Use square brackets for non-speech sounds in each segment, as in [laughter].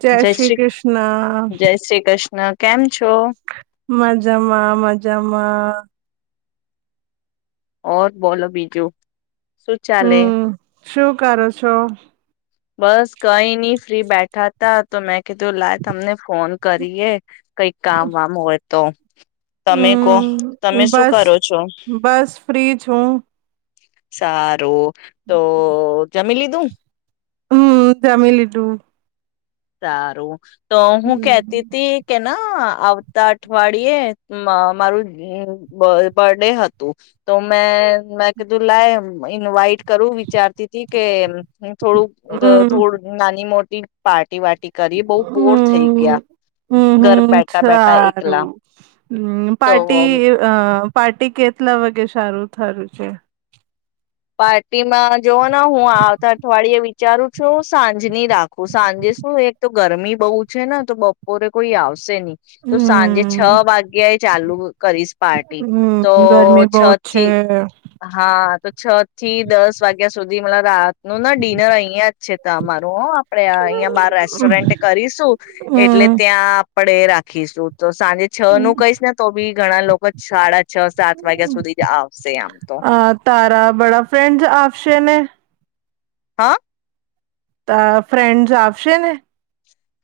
જય શ્રી કૃષ્ણ. જય શ્રી કૃષ્ણ કેમ? છો મજામાં મજામાં. ઓર બોલો બીજું. શું ચાલે? હમ શું કરો છો? બસ કઈ નહી ફ્રી બેઠ [unintelligible] તો મેં કીધું લાઈ તમને ફોન કરીએ કઈક કામ વામ હોય. તો તમે કો તમે હમ શું બસ કરો છો? બસ ફ્રી છું સારું. તો જમી લીધું? હમ જમી લીધું. સારું. તો હું કેતી તી કે. ના આવતા અઠવાડિયે મારું બર્ડે હતું તો મેં. મે કીધું લાય ઇન્વાઈટ કરું વિચારતી હતી કે. થોડુંક હમ થોડ નાની મોટી. પાત ની વા હમ હમ ઘર હમ બેઠા બેઠા સારું એકલા હું તો પાર્ટી અ. પાર્ટી કેટલા વાગે સારું થયું છે. પાર્ટીમાં જોવ ને હું આવતા અઠવાડિયે વિચારું છું સાંજની રાખું સાંજે શું એક તો ગરમી બહુ છે ને તો બપોરે કોઈ આવશે. આવશે ની તો સાંજે છ હમ વાગ્યા ચાલુ કરીશ પાર્ટી તો હમ ગરમી છ બહુ છે થી હા. થી દસ વાગ્યા સુધી મ રાત. નું ના ડિનર અહિયાં જ છે તમારું હો આપડે અહિયાંયા બાર હમ રેસ્ટોરેન્ટ કરીશું એટલે ત્યાં. પડે રાખીશું. તો સાંજે છ હમ નું કહીશ ને તો બી ઘણા લોકો ચાડા છ સાત વાગ્યા સુધી જ આવશે આમ તો. બડા ફ્રેન્ડસ આપશે ને. હા. ફ્રેન્ડ્સ આવશે ને.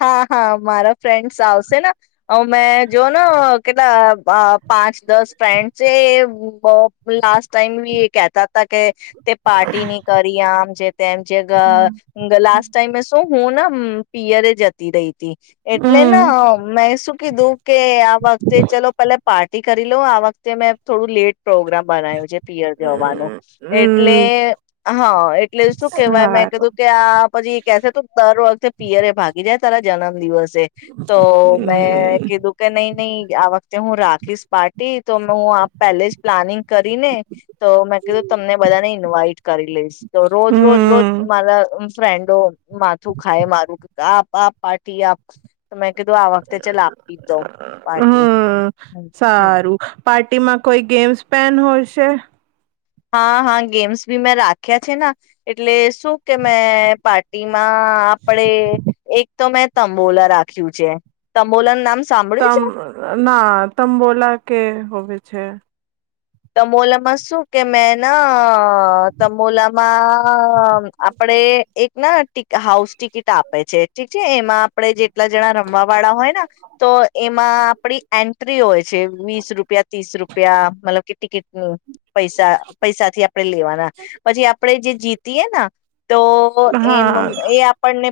હા હા મારા ફ્રેન્ડ્સ આવશે ને હ મેં જો ને કેટલા પાંચ દસ ફ્રેન્ડ છે એ બ લાસ્ટ ટાઈમ બી કેતા હતા કે. તે પાર્ટી ની કરી આમ જે તેમ હમ જે લાસ્ટ ટાઈમે શું હું. હમ પીયરે જતી રહી હતી. એટલે હમ ના મે શું. કીધું કે આ વખતે ચલો પેલે પાર્ટી કરી લો આ વખતે મેં થોડું લેટ. પ્રોગ્રામ બનાવ્યું છે પિયર જવાનું એટલે હા એટલે શું કેહેવાય મેં સારું કીધું કે આ પછી કેસે ત દર વખતે પિયરે ભાગ. સારા જન્મ દિવસ. તો મેં હમ કીધું કે નહી નહી આ વખતે હું રાખીશ પાર્ટી તો હું પેલે જ પ્લાનિંગ કરીને તો મેં કીધું તમને બધાને ઇન્વાઇટ કરી લઈશ તો રોજ રોજ રોજ હમ મારા. ફ્રેન્ડો. માથું ખાય મારું. તા. પાપ પાાર્ટી આપ. તો મેં કીધું આ વખતે ચલા આપી દઉ પાર્ટી હમ. પાર્ટી માં કોઈ ગેમ્સ પેન હોશે. હા હા ગેમ્સ ભી મેં રાખ્યા છે ને એટલે શું કે મેં પાર્ટીમાં આપડે એક તો મેં તંબોલા રાખ્યું છે તંબોલાનું નામ. સાંભળ્યું છે તમ ના તમ બોલા કે હોવે. છે તમોલામાં શું કે મેંને તમોલામાં આપડે એક ના ટ હાઉસ ટિકિટ આપે છે ઠીક છે એમાં આપણે જે કેટલા જણા રમવા વાળા હોય ને તો એમાં આપડી એન્ટ્રી હોય છે વીસ રૂપિયા ત્રીસ રૂપ પ્યા મતલબ કે ટિકટ પૈસા પૈસા થી આપણેે લેવાના પછી આપડે જે જીત ત એ ના તો હા મળે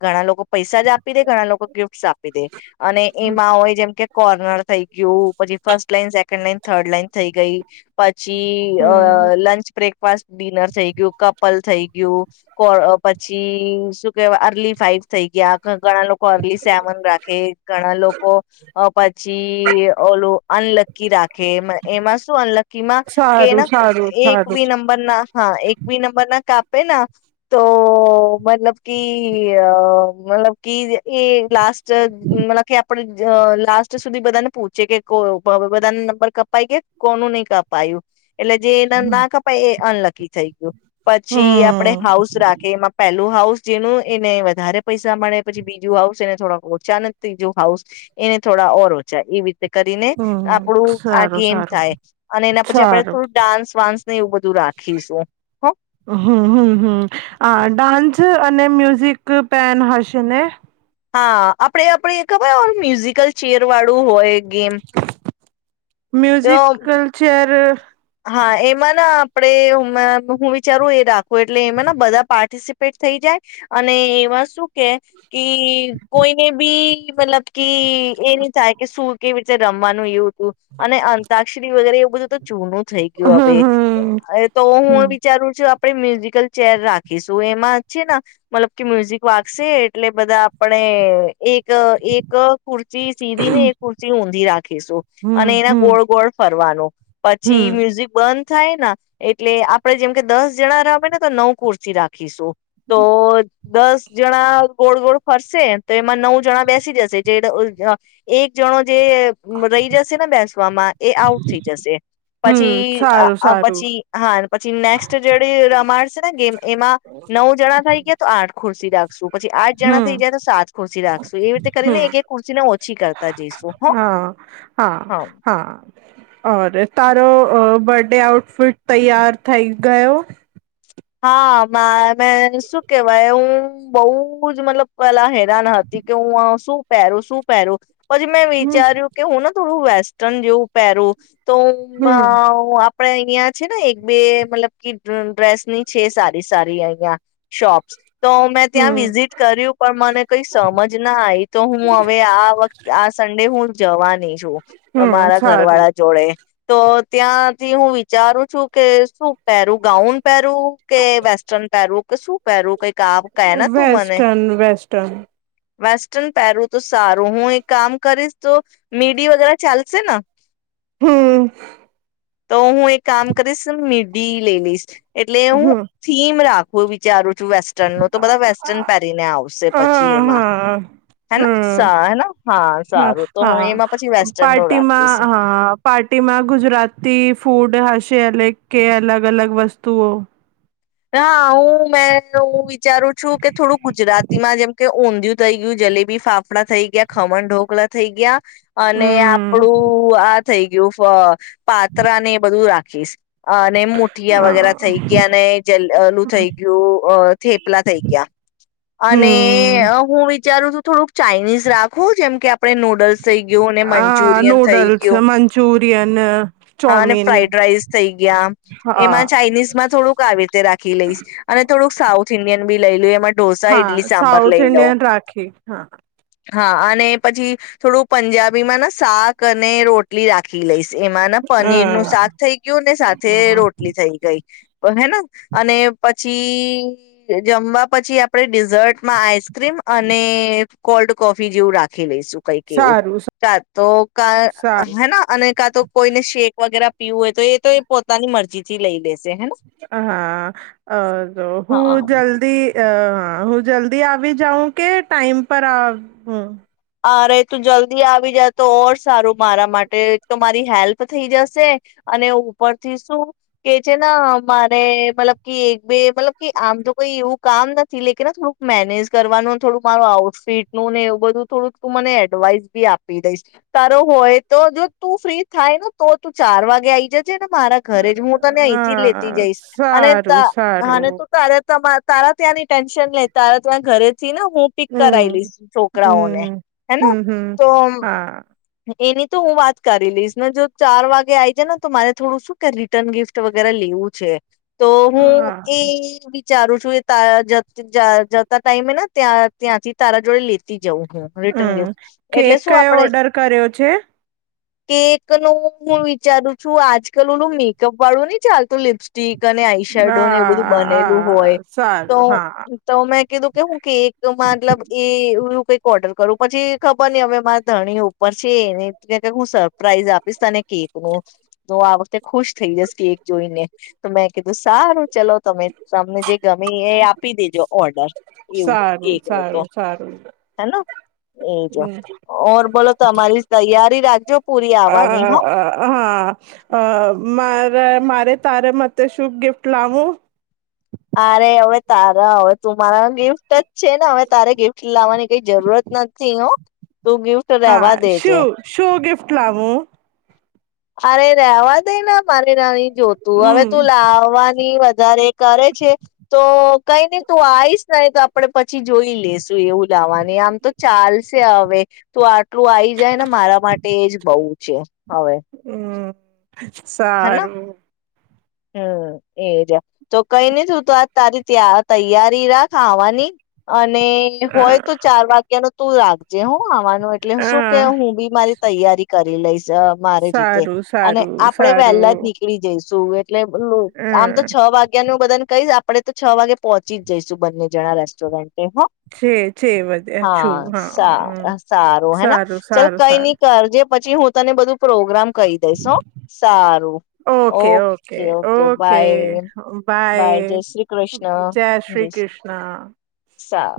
ઘણા લોકો પૈસા જ આપી દે ઘણા લોકો ગિફ્ટસ આપી દે અને એમાં હોય જેમ કે કોર્નાડ થઈ ગયું પછી first second line third line થઈ ગઈ પછ છી હમ લંચ બ્રેક ફસ્ટ ડિનર થઈ ગયું કપલ થઈ ગયું પછી શું કેવાય અર્લી ફાઈવ થઈ ગયા ઘણા લોકો અર્લી સેમન રાખે ઘણા લોકો પછી ઓલો અનલકી રાખે એમાં શું અનલકી માં કે સારું સારું એક સારું બી નંબર ના હા એક બી નંબર ના કાપ ના તો મતલબ કી મતલબ કી એ ગ્લાસ જ માલા ક્યાં આપ લાસ્ટ સુધી બધાને પૂછે કે કો હ બધાને નંબર કપાય કે કોનું નહી કપાયું. એટલે જે એના હમ ના કપાય એ અનલક કી થઈ ગ્યું. પછી આપણેે હાઉસ રાખી એમાં પેલ હાઉસ જેનું એને વધારે પૈસા મળે પછી બીજું હાઉસ એને થોડા ઓછા અને ત્રીજું હાઉસ એને થોડા ઓર ઓચા એવી રીતે. કરીને હમ આપણું આ સારું ગેમ સારું થાય અને એના પછી આપણે સારું થોડું ડાન્સ વાન્સ. ને એવું બ હમ, હમ, હમ આ ડાન્સ અને મ્યુઝિક પેન હશે ને? હા આપડે આપડે ખબર મ્યુઝિકલ ચેર વાળું હોય? ગેમ. તો મ્યુઝિકલ ચેર. હમ્મ. હા એમાં ના આપડે હુ હું વિચારું એ રાખ કો એટલે એમે ન બધા પાર્ટિસપ પેટ થઈ જાય અને એવા શું કે કી કોઈને ભી પેલા. કી એ ન ચાય કે સુ કેવી. રમવાનું યુ અને અતા શ્રી વગે એ ઉ બધું તો જુનું થઈ ગયું હવે હમ એ તો હમ હું વિચારું છું આપણે મ્યુઝિકલ ચેર રાખીશું એમાં છેન મતલબ કે મ્યુઝિક વાગશે એટલે બધા આપણે એક એક કુર્ચી સીધી ને એ કુર્ચ ઊંધી રાખીશું હમ હમ અને એના હમ ગોળ ગોળ ફર વાનું. હમ ચી મ્યુઝિક બંધ. થાય ન એટલે આપડે જેમ કે દસ જણા રમે ને તો નવ કુર્સી રાખીશું. તો દસ જણા ગોળ ગોળ. ફરસે તો એમાં નવ જણા બેસી જશે જે એક જણો. જે રહી જશે ને બેસવામાં એ આઉટ થઈ જશે. હમ પછી સારું સારું પછી હા પછી નેક્સ્ટ જે રમાડ છે ને ગેમ એમાં નવ જણા થઈ ગયા તો આઠ. ખુરશી રાખશું. પછી આઠ જણા થઈ હમ જાય તો સાત ખુરશી રાખશું એવી રીતે કરીને હમ એક એક ખુરશી ને ઓછી કરતા જઈશું હ હા. અ બર્થ ડે આઉટફિટ તૈયાર થઈ ગયો. હા મેમે શું કેવાય હું બહુ જ મતલબ પેલા હેરાન હતી કે હું શું પહેરું શું પહેરું. પછી મે હમ વિાર્યું કે હું ત. હુ વેસ્ટર્ન જેવું પહેરું. તો હું અ હમ આપડે અહિયાં છે ને એક બે મતલબ કે ડ્રેસની. છે સારી સારી આયા શોપ્સ. તો મેં ત્યાં હમ વિઝિટ કર્યું પણ મને કઈ સમજ ના આવીઈ તો હું હવે આ વત આ સન્ડે હું. જવાની હમ મારા સારું ઘરવાળા જોડે તો ત્યાંથી હું વિચારું છું કે શું પહેરું ગાઉન પહેરું કે વેસ્ટર્ન પહેરું કે શું પહેરું કઈ વેસ્ટસ્ટર્ન વેસ્ટસ્ટન. વેસ્ટર્ન પહેરવું તો સારું. હું એક કામ કરીશ તો મીડી વગેરે ચાલશેને? હમ્મ તો હું એક કામ કરીશ ને મી [unintelligible] એટલે હું થીમ રાખવું વિચારુ હ આવશે પછી એમાં હા હેને સા હેને હા હમ્મ હ સારું તો હું એમાં પછી હા વેસ્ટર્ન નું રાખીશ પાર્ટીમાં હા પાર્ટીમાં ગુજરાતી ફૂડ હશે [unintelligible] કે અલગ અલગ વસ્તુઓ ના હું હું મેું વિચારું છું કે થોડુંક ગુજરાતીમાં જેમ કે ઉંધીયુ થઇ ગયું જલેબી ફાફડા થઈ ગયા ખમણ ઢોકળા થઈ ગયા અને હમ આપડું આ થઈ ગયું પાત્રા ને બધું રાખીશ અ અને મુઠિયા અ વગેરે થઈ ગયા ને ઓલુ થઈ ગયું અ થેપલા થઈ ગયા હમ અને હું વી વિચારુ તો થોડું ચાઇનીઝ રાખો જેમ કે આપણે નૂડલ્સ થઈ ગયું આ મંચુરિયન થઈ નૂડલ્સ ગયું મંચુરિયન હા ને ચોમીન ફ્રાઇડ રાઈસ થઈ ગયા હા એમાં ચાઇનીઝ માં થોડુંક આવી રીતે રાખી લઈશ અને થોડુંક સાઉથ ઇન્ડિયન બી લઈ લે [unintelligible] હા સાઉથ ઇન્ડિયન રાખી હા હા અને પછી થોડું પંજાબી માં ને શાક અને રોટલી રાખી લઈશ એમાં ના પનીર નું શાક હમ થઈ ગયું ને સાથે રોટલી થઈ ગઈ હેના અને પછી જમવા પછી આપણે ડિઝર્ટમાં આઈસ્ક્રીમ અને કોલ્ડ કોફી જેવું રાખી લઈશું કઈક એવું સારું કા તો કા સારું હે અને કા તો કોઈને શેક વગેરે પીવું હોય તો એ તો એ પોતાની મરજી થી લઈ લે હા અ હું હા જલ્દી અ હ હું જલ્દી આવી જાઉં કે ટાઈમ પર અરે તું જલ્દી આવી જ તો ઓર સારું મારા માટે તો મારી હેલ્પ થઈ જશે અને ઉપરથી શું કે છે ને મારે મતલબ કે એક બે મતલબ કે આમ તો કઈ એવું કામ નથી લે કે ને થોડુંક મેનેજ કરવાનુંને થોડુંક મારું આઉટફિટનું ને એવું બધું થોડુંક તું મને એડવાઈસ બી આપી દઈશ તારો હોય તો જો તું ફ્રી થાય ને તો તું ચાર વાગે આયી ને મારા ઘરે જ હું તને અહીંથી લેતી હા જઈશ અને ત સારું સારું તું તારે તમા તારા ત્યાં ની ટેન્શન લે તારા ત્યાં ઘરે જ ને હું પીક કરાવી હમ લઈશ છોકરાઓ ને હમ હેના હમ હમ તો હા એની તો હું વાત કરી લઈશ ને જો ચાર વાગે આ આવી જાય ને તો માને થોડું શું કે રિટર્ન ગિફ્ટ વગેરે લેવું છે. તો હું હા એ ચારું છું એ તા જત જતા ટાઈમેને ત્યાં ત્યાં થી તારા જોડે લેતી જઉં હું. રિટર્ન હમ્મ ગિફ્ટ કેક એટલે શું કયો આપડે ઓર્ડર કર્યો છે? કેક નું હું વિચારું છું આજ કલ ઓલું મેકઅપ વાળું નહી ચાલતું લિપસ્ટિક અને આઈશરડોને એ બધું હા બનેલું હા હોય તો સારું હા તો મેં કીધું કે હું એક તો મતલબ એ- કોઈ ક ઓર્ડર કરું પછી ખબર નઈ અમે મારા ધણી ઉપર છે, એને હું સરપ્રાઈઝ આપીશ તાને કેક નું તો આ વખતે ખુશ થઈ જઈશ કેક જોઈને તો મેં કીધું સારું. ચલો તમે તમને જે ગમે એ આપી દેજો ઓર્ડર એવું સારું કેક નું સારું તો સારું હેન. એજ હમ ઓર બોલો તો અમારી તૈયાર રિ રાજ્યો અ હા અ મા. બ મારે તારે મતે શું ગિફ્ટ લાવું? અરે હવે તારા હવે તું મારા ગિફ્ટ જ છે, ને હવે તારે ગિફ્ટ લાવવાની કઈ જરૂરત નથી હ. તું ગિફ્ટ લેવા હા દેજે. શું શું ગિફ્ટ લાવું. અરે રેવા દઈ ના મારે ના. જોતું હવે હમ તું લાવવાની. દારે કરે છે તો કઈ નને તું આવીઈશ ને તો આપડણે પછી જોઈ લેશું એવું લાાવવાનું આમ તો ચાલશે હવે તું એટલું આવી જાય ને મારા માટે એજ બઉુ છે. હમ્મ. હેના સારું. હમ એ જ તો કઈ નહ થું તો આ તારી ત્યાં તૈયારી રાખાવાની અને અને હ હોય તો ચાર વાગ્યા ન તું રાખજે હો. એટલે શું કે હ હું બી મારી તૈયારી કરી. [unintelligible] મારી રીતે સારું અને સારું આપણે પહેલા સારું જ નીળી સુું એ એટલે [unintelligible] આમ તો હમ છ વાગ્યા નુ બધાને કઈ આપડે તો છ વાગે પહોંચી જઈશું બંને જણા રેસ્ટોરન્ટ એ હ છે છે બધે હા છું હા સાર સારું હેના ચાલ સારું કઈ ન સારું કરજે પછી હું તને બધું પ્રોગ્રામ કહી દઈસ હ. સારું ઓકે ઓકે ઓકે બાય જય શ્રી કૃષ્ણ. સા